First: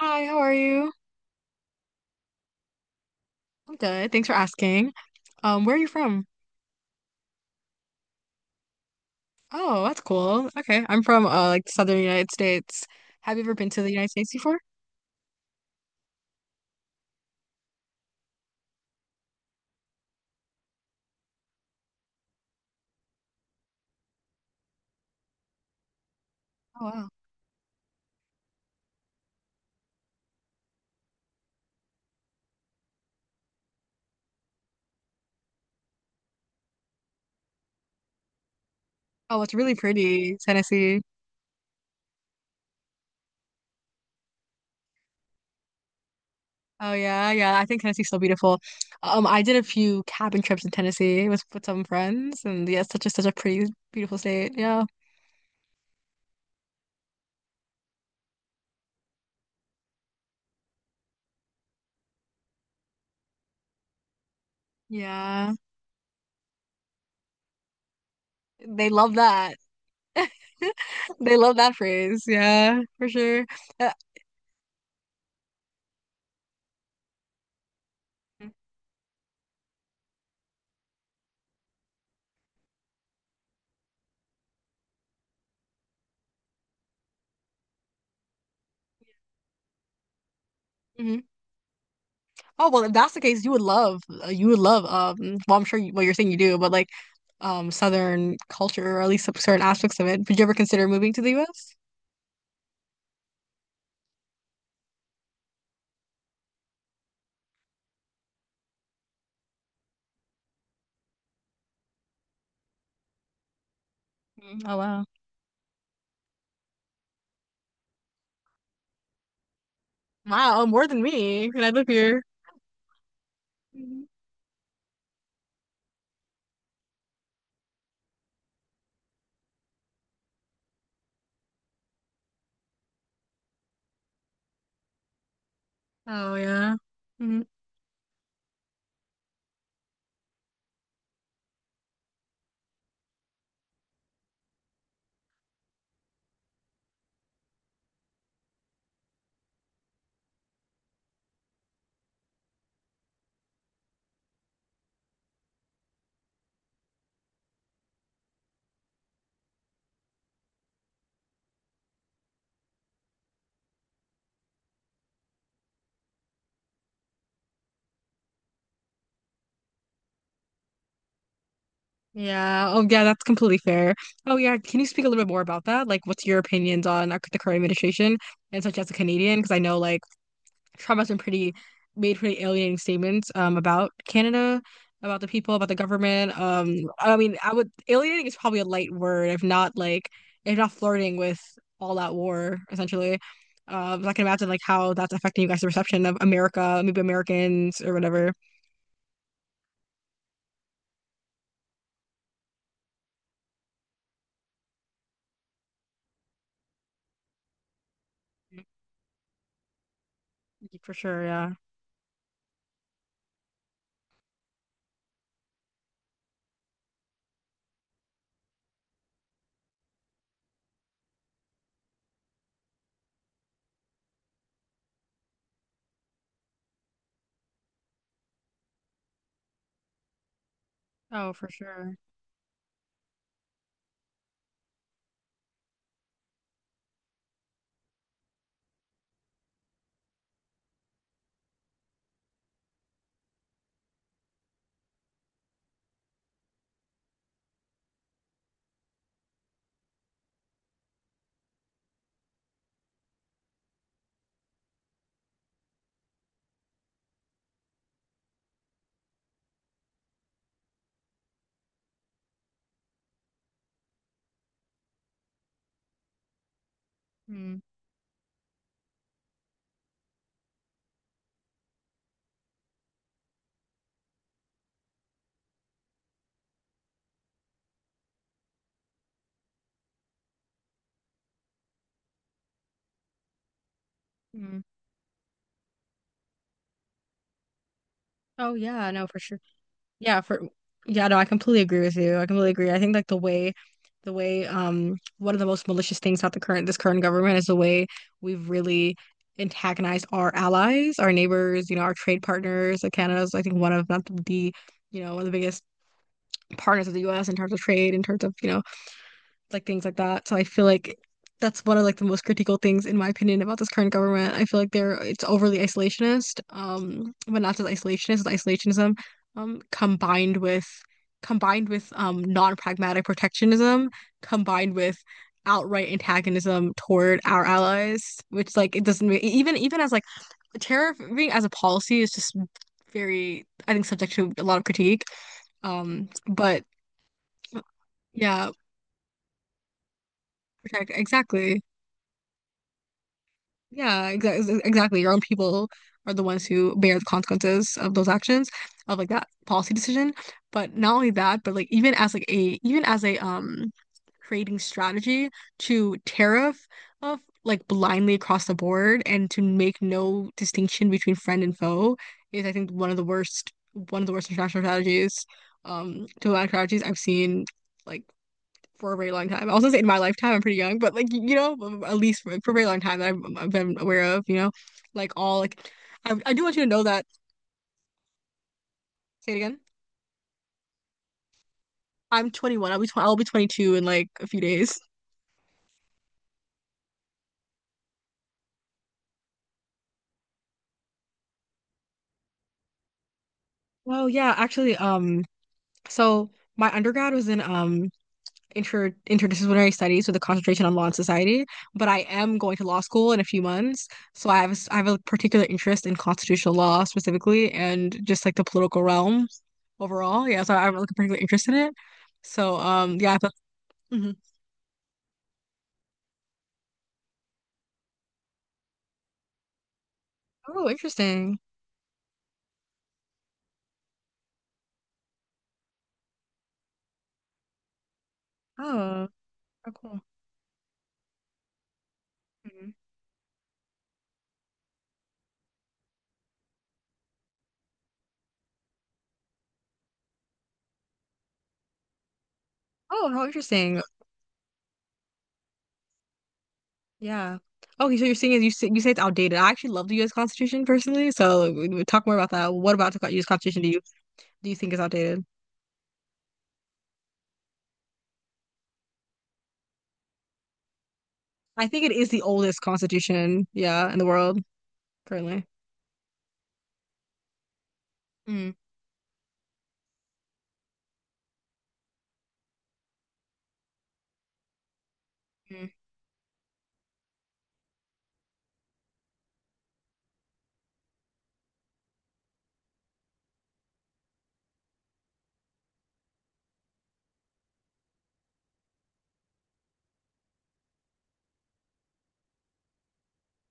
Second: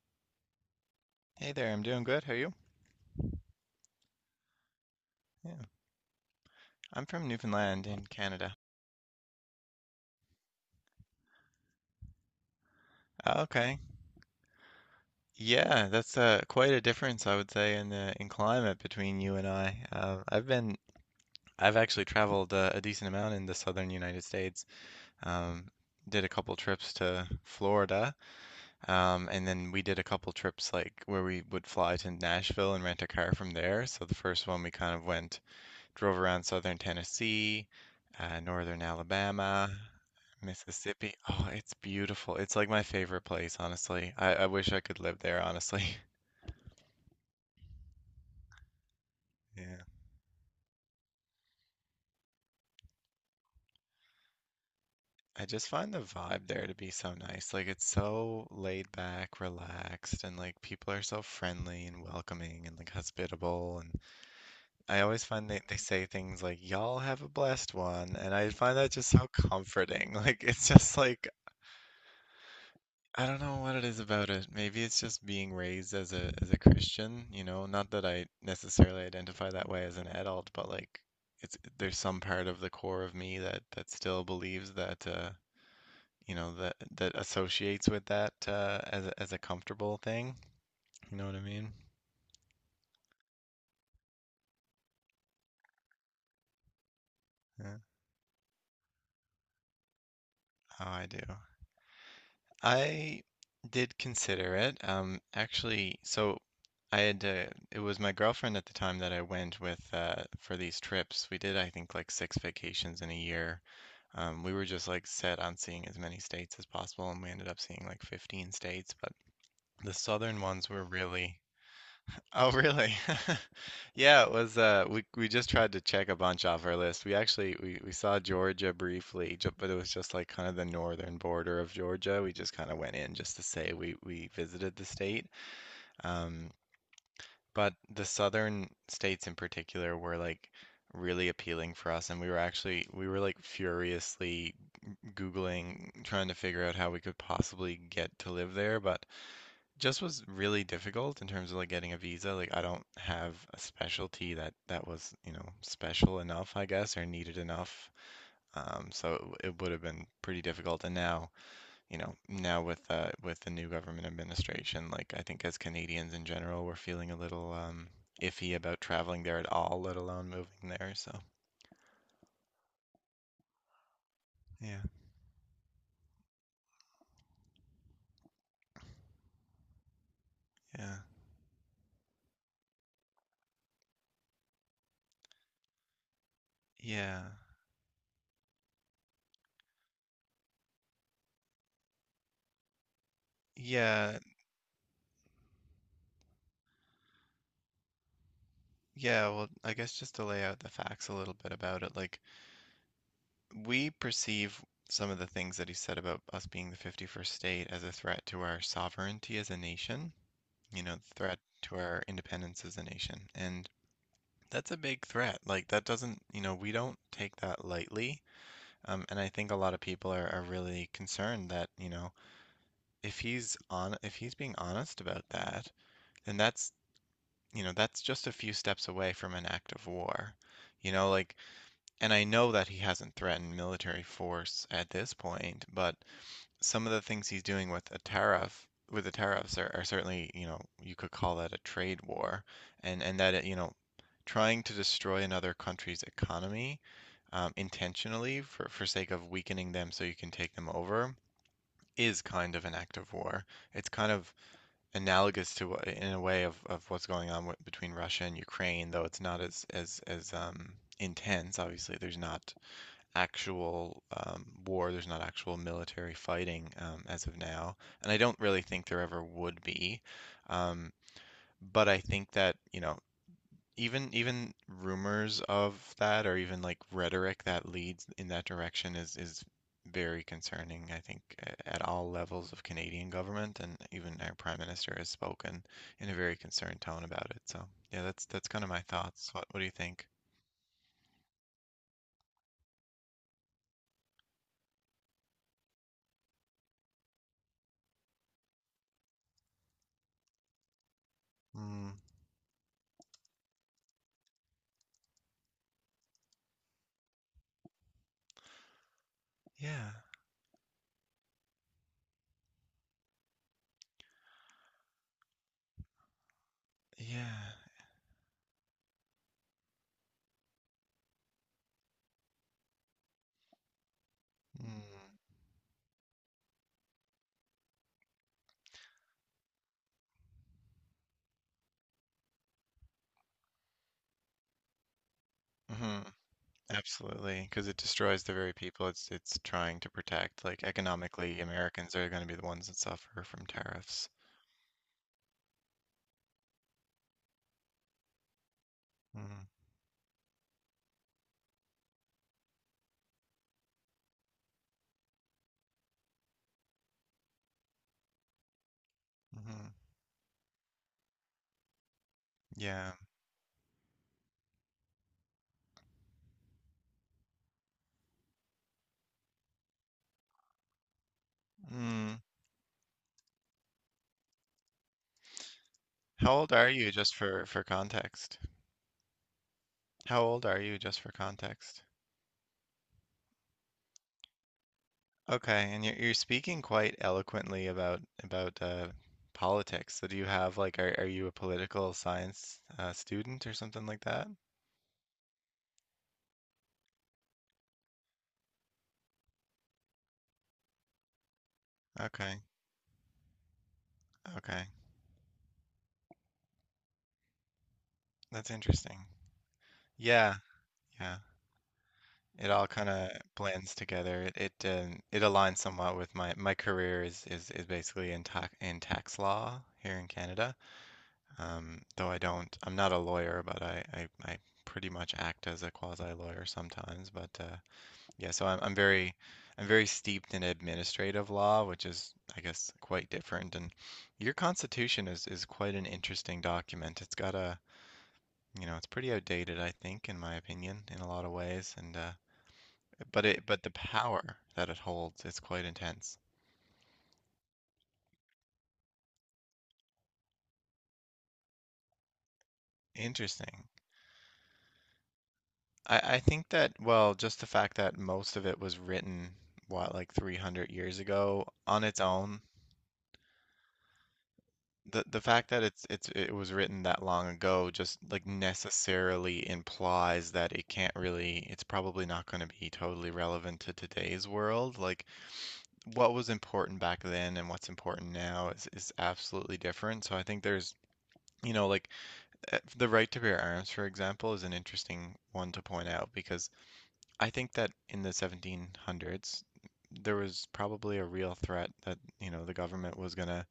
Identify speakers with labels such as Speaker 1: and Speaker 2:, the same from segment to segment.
Speaker 1: Hi, how are you?
Speaker 2: Hey there, I'm doing good. How are you?
Speaker 1: I'm good. Thanks for asking.
Speaker 2: Yeah,
Speaker 1: Where are you from?
Speaker 2: I'm from Newfoundland in Canada.
Speaker 1: Oh, that's cool. Okay, I'm from like Southern United States. Have
Speaker 2: Oh,
Speaker 1: you ever been
Speaker 2: okay.
Speaker 1: to the United States before?
Speaker 2: Yeah, that's quite a difference, I would say, in climate between you and I. I've actually traveled a decent amount in the southern United States. Um, did a couple
Speaker 1: Oh
Speaker 2: trips
Speaker 1: wow.
Speaker 2: to Florida, and then we did a couple trips like where we would fly to Nashville and rent a car from there. So the first one we kind of went. Drove around southern Tennessee, northern
Speaker 1: Oh, it's
Speaker 2: Alabama,
Speaker 1: really pretty, Tennessee.
Speaker 2: Mississippi. Oh, it's beautiful. It's like my favorite place, honestly. I wish I could live there, honestly.
Speaker 1: Oh yeah, yeah. I think Tennessee's so beautiful. I did a
Speaker 2: Yeah.
Speaker 1: few cabin trips in Tennessee with some friends, and yeah, it's such a pretty, beautiful state. Yeah,
Speaker 2: I just find the vibe there to be so nice. Like it's so laid back, relaxed, and like people are so friendly and welcoming and like hospitable. And I always find
Speaker 1: yeah.
Speaker 2: they say things like, y'all have a blessed one. And I find
Speaker 1: They
Speaker 2: that just
Speaker 1: love
Speaker 2: so
Speaker 1: that.
Speaker 2: comforting. Like it's just like
Speaker 1: They love that phrase. Yeah, for
Speaker 2: I don't
Speaker 1: sure.
Speaker 2: know what it
Speaker 1: Uh,
Speaker 2: is about it. Maybe it's just being raised as a Christian, you know, not that I necessarily identify that way as an adult, but like it's there's some part of the core of me that still believes that you know, that that associates with that as a comfortable thing. You
Speaker 1: mhm.
Speaker 2: know what I mean?
Speaker 1: Oh well, if that's the case, you would love Well, I'm sure well you're saying you do, but like
Speaker 2: Yeah.
Speaker 1: Southern culture or at least some certain aspects of it. Would you ever
Speaker 2: Oh,
Speaker 1: consider
Speaker 2: I
Speaker 1: moving
Speaker 2: do.
Speaker 1: to the U.S.?
Speaker 2: I did consider it. Actually, so it was my girlfriend at the time that I went with for these trips. We did, I think, like 6 vacations in a year. We
Speaker 1: Mm,
Speaker 2: were
Speaker 1: oh
Speaker 2: just
Speaker 1: wow.
Speaker 2: like set on seeing as many states as possible, and we ended up seeing like 15 states. But the southern
Speaker 1: Wow,
Speaker 2: ones were
Speaker 1: more than
Speaker 2: really
Speaker 1: me. And I live here.
Speaker 2: Oh, really?
Speaker 1: Mhm.
Speaker 2: Yeah, it was uh, we just tried to check a bunch off our list. We actually we saw Georgia briefly, ju- but it was just like kind of the northern border of Georgia. We just kind of went in just to say we visited the state.
Speaker 1: Oh
Speaker 2: Um,
Speaker 1: yeah. Mhm.
Speaker 2: but the southern states in particular were like really appealing for us, and we were actually we were like furiously Googling trying to figure out how we could possibly get to live there, but just was really difficult in terms of like getting a visa. Like I don't have a specialty that was, you know, special enough, I guess, or needed enough. So it would have been pretty difficult. And now, you know, now with the new government administration, like I think as Canadians in general, we're feeling a little iffy about traveling there at all, let alone moving there. So
Speaker 1: Yeah. Oh yeah, that's completely fair. Oh yeah,
Speaker 2: yeah,
Speaker 1: can you speak a little bit more about that? Like what's your opinions on the current administration and such as a Canadian? Because I know like
Speaker 2: yeah,
Speaker 1: Trump has been pretty made pretty alienating statements about Canada, about the people, about the government. I
Speaker 2: yeah.
Speaker 1: mean, I would alienating is probably a light word, if not if not flirting with all out war, essentially. So I
Speaker 2: Yeah,
Speaker 1: can imagine like how that's affecting you guys' perception of America, maybe Americans or whatever.
Speaker 2: yeah, well, I guess just to lay out the facts a little bit about it, like we perceive some of the things that he said about us being the 51st state as a threat to our sovereignty as a nation, you know,
Speaker 1: For
Speaker 2: the
Speaker 1: sure,
Speaker 2: threat
Speaker 1: yeah.
Speaker 2: to our independence as a nation. And that's a big threat. Like, that doesn't, you know, we don't take that lightly. And I think a lot of people are really concerned that, you know, if he's being honest about that, then that's, you know, that's just a few steps away from an act of war. You know,
Speaker 1: Oh,
Speaker 2: like,
Speaker 1: for sure.
Speaker 2: and I know that he hasn't threatened military force at this point, but some of the things he's doing with the tariffs are certainly, you know, you could call that a trade war, and you know, trying to destroy another country's economy intentionally for sake of weakening them so you can take them over is kind of an act of war. It's kind of analogous to in a way of what's going on between Russia and Ukraine, though it's not as intense. Obviously, there's not actual war. There's not actual military fighting as of now, and I don't really think there ever would be. Um, but I think that, you know, even rumors of that or even like rhetoric that leads in that direction is very concerning, I think, at all levels of Canadian government, and even our
Speaker 1: Mm-hmm.
Speaker 2: Prime Minister has spoken in a very concerned tone about it. So, yeah, that's
Speaker 1: Oh
Speaker 2: kind of my
Speaker 1: yeah, no, for
Speaker 2: thoughts.
Speaker 1: sure.
Speaker 2: What do you think?
Speaker 1: Yeah, for yeah, no, I completely agree with you. I completely agree. I think like the way one of the most malicious things about the current this current government is the way we've really antagonized our allies, our neighbors, you know,
Speaker 2: Mm,
Speaker 1: our trade partners. Like Canada's I think one of not the you know, one of the biggest partners of the U.S. in terms of trade, in terms of, you know, like things like
Speaker 2: yeah,
Speaker 1: that. So I feel like that's one of like the most critical things in my opinion about this current government. I feel like they're it's overly isolationist, but
Speaker 2: yeah.
Speaker 1: not just isolationist, it's isolationism, um, combined with combined with non-pragmatic protectionism, combined with
Speaker 2: Mm,
Speaker 1: outright antagonism toward our allies, which like it doesn't make, even as like tariffing as a policy is just very I think subject to a lot of critique.
Speaker 2: mhm.
Speaker 1: But
Speaker 2: Absolutely, because it destroys the
Speaker 1: yeah,
Speaker 2: very people it's trying to protect. Like
Speaker 1: protect
Speaker 2: economically,
Speaker 1: exactly.
Speaker 2: Americans are going to be the ones that suffer from
Speaker 1: Yeah,
Speaker 2: tariffs.
Speaker 1: exactly. Exactly. Your own people are the ones who bear the consequences of those actions, of like that
Speaker 2: Mm-hmm.
Speaker 1: policy decision. But not only that, but like even as a creating strategy to tariff of like blindly across the board and to
Speaker 2: Mm-hmm.
Speaker 1: make no distinction between friend and foe is I think one
Speaker 2: Yeah.
Speaker 1: of the worst international strategies, diplomatic strategies I've seen. Like for a very long time. I was gonna say in my lifetime, I'm pretty young, but like you know, at
Speaker 2: Mm.
Speaker 1: least for a very long time that I've been aware of, you know, like all like I
Speaker 2: How
Speaker 1: do
Speaker 2: old
Speaker 1: want you to
Speaker 2: are
Speaker 1: know
Speaker 2: you,
Speaker 1: that.
Speaker 2: just for context?
Speaker 1: Say it again.
Speaker 2: How old are you, just for context?
Speaker 1: I'm 21. I'll be tw I'll be 22 in like a few days.
Speaker 2: Okay, and you're speaking quite eloquently about politics. So do you have like are you a political science student or something like
Speaker 1: Oh
Speaker 2: that?
Speaker 1: yeah, actually, so my undergrad was in interdisciplinary studies with a concentration on law and society, but I am
Speaker 2: Okay,
Speaker 1: going to law school in a few months, so I have a
Speaker 2: okay,
Speaker 1: I have a particular interest in constitutional law specifically and just like the
Speaker 2: that's
Speaker 1: political
Speaker 2: interesting.
Speaker 1: realm overall.
Speaker 2: Yeah,
Speaker 1: Yeah, so I have like a
Speaker 2: yeah.
Speaker 1: particular interest in it.
Speaker 2: It
Speaker 1: So
Speaker 2: all kind
Speaker 1: yeah,
Speaker 2: of
Speaker 1: I thought,
Speaker 2: blends
Speaker 1: mhm.
Speaker 2: together. It aligns somewhat with my my career is basically in tax law here in Canada.
Speaker 1: Oh, interesting.
Speaker 2: Though I don't I'm not a lawyer, but I pretty much act as a quasi lawyer sometimes. But yeah, so
Speaker 1: Oh,
Speaker 2: I'm
Speaker 1: oh,
Speaker 2: very
Speaker 1: cool.
Speaker 2: steeped in administrative law, which is I
Speaker 1: Mhm.
Speaker 2: guess quite different. And your Constitution is quite an interesting document. It's got a you know it's pretty outdated, I think, in my opinion, in a lot of ways, and
Speaker 1: Oh, how
Speaker 2: but the
Speaker 1: interesting.
Speaker 2: power that it holds is quite intense.
Speaker 1: Yeah. Okay, so you're saying you say it's outdated. I actually love the U.S. Constitution personally, so we talk more about that. What about the U.S. Constitution
Speaker 2: Interesting.
Speaker 1: do you think is outdated?
Speaker 2: I think that, well, just the fact that most of it was written, what, like 300 years ago
Speaker 1: I
Speaker 2: on
Speaker 1: think it
Speaker 2: its
Speaker 1: is the
Speaker 2: own,
Speaker 1: oldest constitution, yeah, in the world
Speaker 2: the
Speaker 1: currently.
Speaker 2: fact that it was written that long ago just like
Speaker 1: Mm,
Speaker 2: necessarily implies that it can't really, it's probably not going to be totally relevant to today's world. Like
Speaker 1: mm,
Speaker 2: what was important back then and what's important now is absolutely different. So I think there's, you know, like the right to bear arms, for example, is an interesting one to point out because I think that in the 1700s, there was probably a real threat that, you know, the government was going to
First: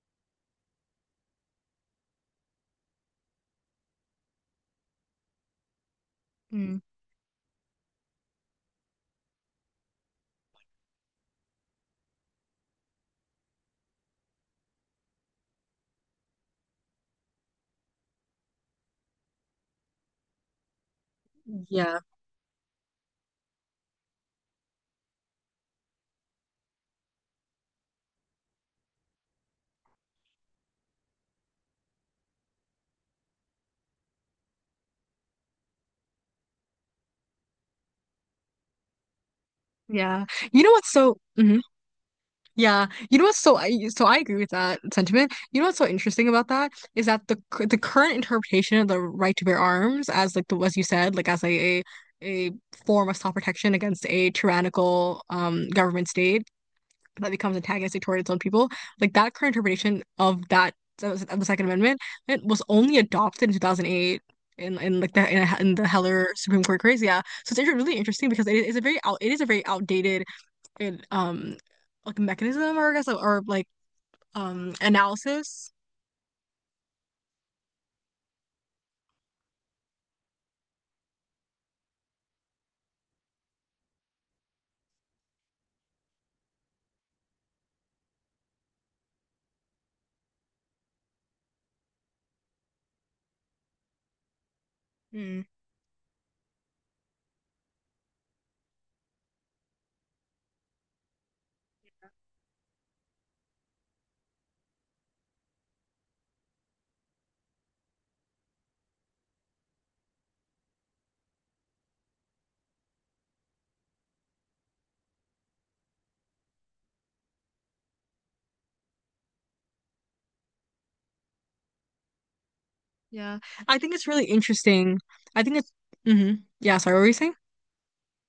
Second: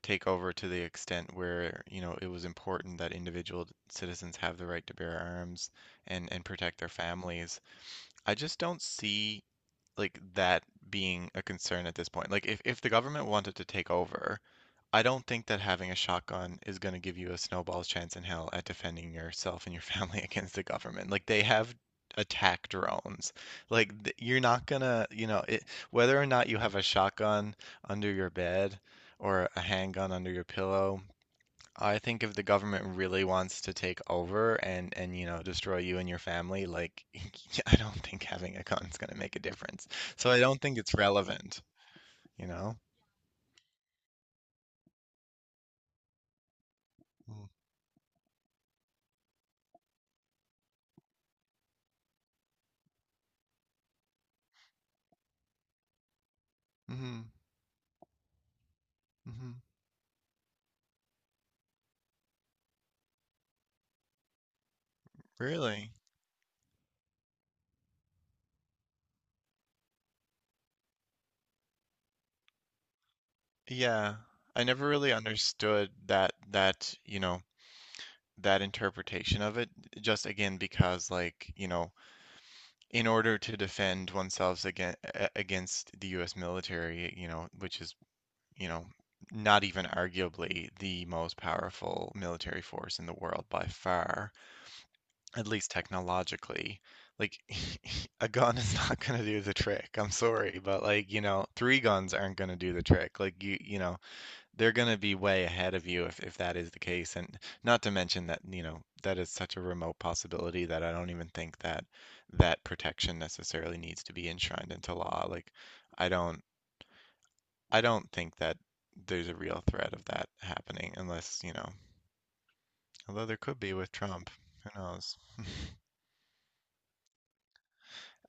Speaker 2: take over to the extent where, you know, it was important that individual citizens have the right to bear arms and protect
Speaker 1: mm.
Speaker 2: their families. I just don't see like that being a concern at this point. Like if the government wanted to take over, I don't think that having a shotgun is going to give you a snowball's chance in hell at defending yourself and your family against the government. Like they have
Speaker 1: Yeah,
Speaker 2: attack drones. You're not gonna, you know, whether or not you have a shotgun under your bed or a handgun under your pillow, I think if the government really wants to take over and you know destroy you and your family, like I don't think having a gun's going to make a difference.
Speaker 1: yeah.
Speaker 2: So I don't
Speaker 1: You know
Speaker 2: think
Speaker 1: what's
Speaker 2: it's
Speaker 1: so, mhm.
Speaker 2: relevant, you know?
Speaker 1: yeah. You know what's so, I agree with that sentiment. You know what's so interesting about that is that the current interpretation of the right to bear arms as like the as you said, like as a form of self protection against a tyrannical government state
Speaker 2: Mm-hmm.
Speaker 1: that becomes antagonistic toward its own people. Like that
Speaker 2: Hmm.
Speaker 1: current interpretation of that of the Second Amendment, it was only adopted in 2008 in in the
Speaker 2: Really?
Speaker 1: Heller Supreme Court case. Yeah, so it's really interesting because it is a very out it is a very outdated and, like mechanism or I guess or like
Speaker 2: Yeah. I never really
Speaker 1: analysis.
Speaker 2: understood that, you know, that interpretation of it just again because like, you know, in order to defend oneself against the US military, you know, which is, you know, not even arguably the most powerful military force in the world by far.
Speaker 1: Mm,
Speaker 2: At least technologically, like a gun is not going to do the trick. I'm sorry, but like, you know, three guns aren't going to do the trick. Like you know, they're going to be way ahead of you if that is the case. And not to mention that, you know, that is such a remote possibility that I don't even think that protection necessarily needs to be enshrined into law. Like I don't I don't think that there's a real threat of that happening unless, you know, although there
Speaker 1: yeah.
Speaker 2: could be
Speaker 1: I
Speaker 2: with
Speaker 1: think it's really
Speaker 2: Trump. Who
Speaker 1: interesting.
Speaker 2: knows?
Speaker 1: I think it's mm-hmm. Yeah, sorry, what were you saying?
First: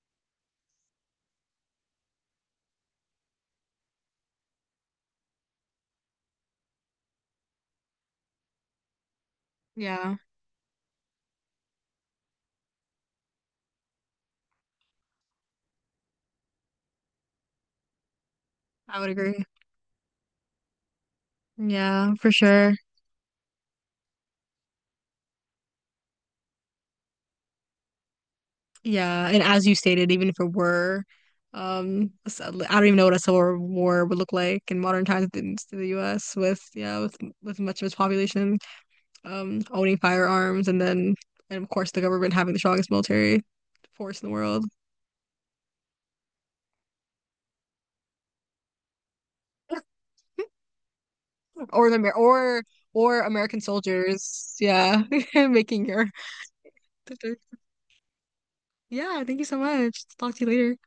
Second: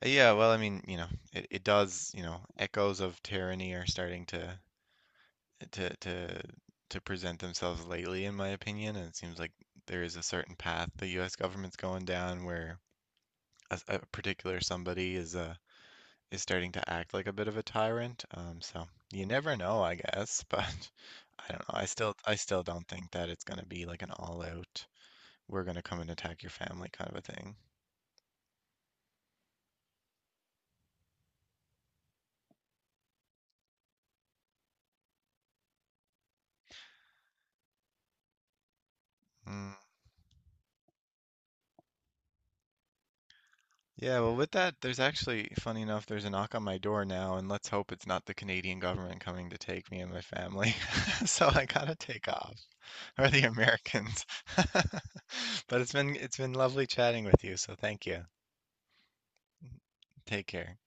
Speaker 2: Yeah, well, I mean, you know, it does, you know, echoes of tyranny are starting to to to present themselves lately, in my opinion, and it seems like there
Speaker 1: Yeah,
Speaker 2: is a certain path the U.S. government's going down where a particular somebody is starting to act like a bit of a tyrant. So
Speaker 1: I would
Speaker 2: you
Speaker 1: agree.
Speaker 2: never know, I guess, but I don't know.
Speaker 1: Yeah, for
Speaker 2: I still
Speaker 1: sure.
Speaker 2: don't think that it's gonna be like an all out, we're gonna come and attack your family kind of a thing.
Speaker 1: Yeah, and as you stated, even if it were, I don't even know what a civil war would look like in modern times in to the U.S. with yeah, with much of its population
Speaker 2: Hmm.
Speaker 1: owning firearms, and then and of course the government having the strongest military
Speaker 2: Yeah,
Speaker 1: force in the
Speaker 2: well, with
Speaker 1: world,
Speaker 2: that, there's actually, funny enough, there's a knock on my door now, and let's hope it's not the Canadian government coming to take me and my family. So I
Speaker 1: or
Speaker 2: gotta
Speaker 1: the Amer
Speaker 2: take off,
Speaker 1: or or
Speaker 2: or the
Speaker 1: American
Speaker 2: Americans.
Speaker 1: soldiers, yeah,
Speaker 2: But
Speaker 1: making your
Speaker 2: it's been lovely chatting with you, so thank you.
Speaker 1: yeah. Thank you so much. Talk to
Speaker 2: Take
Speaker 1: you later.
Speaker 2: care.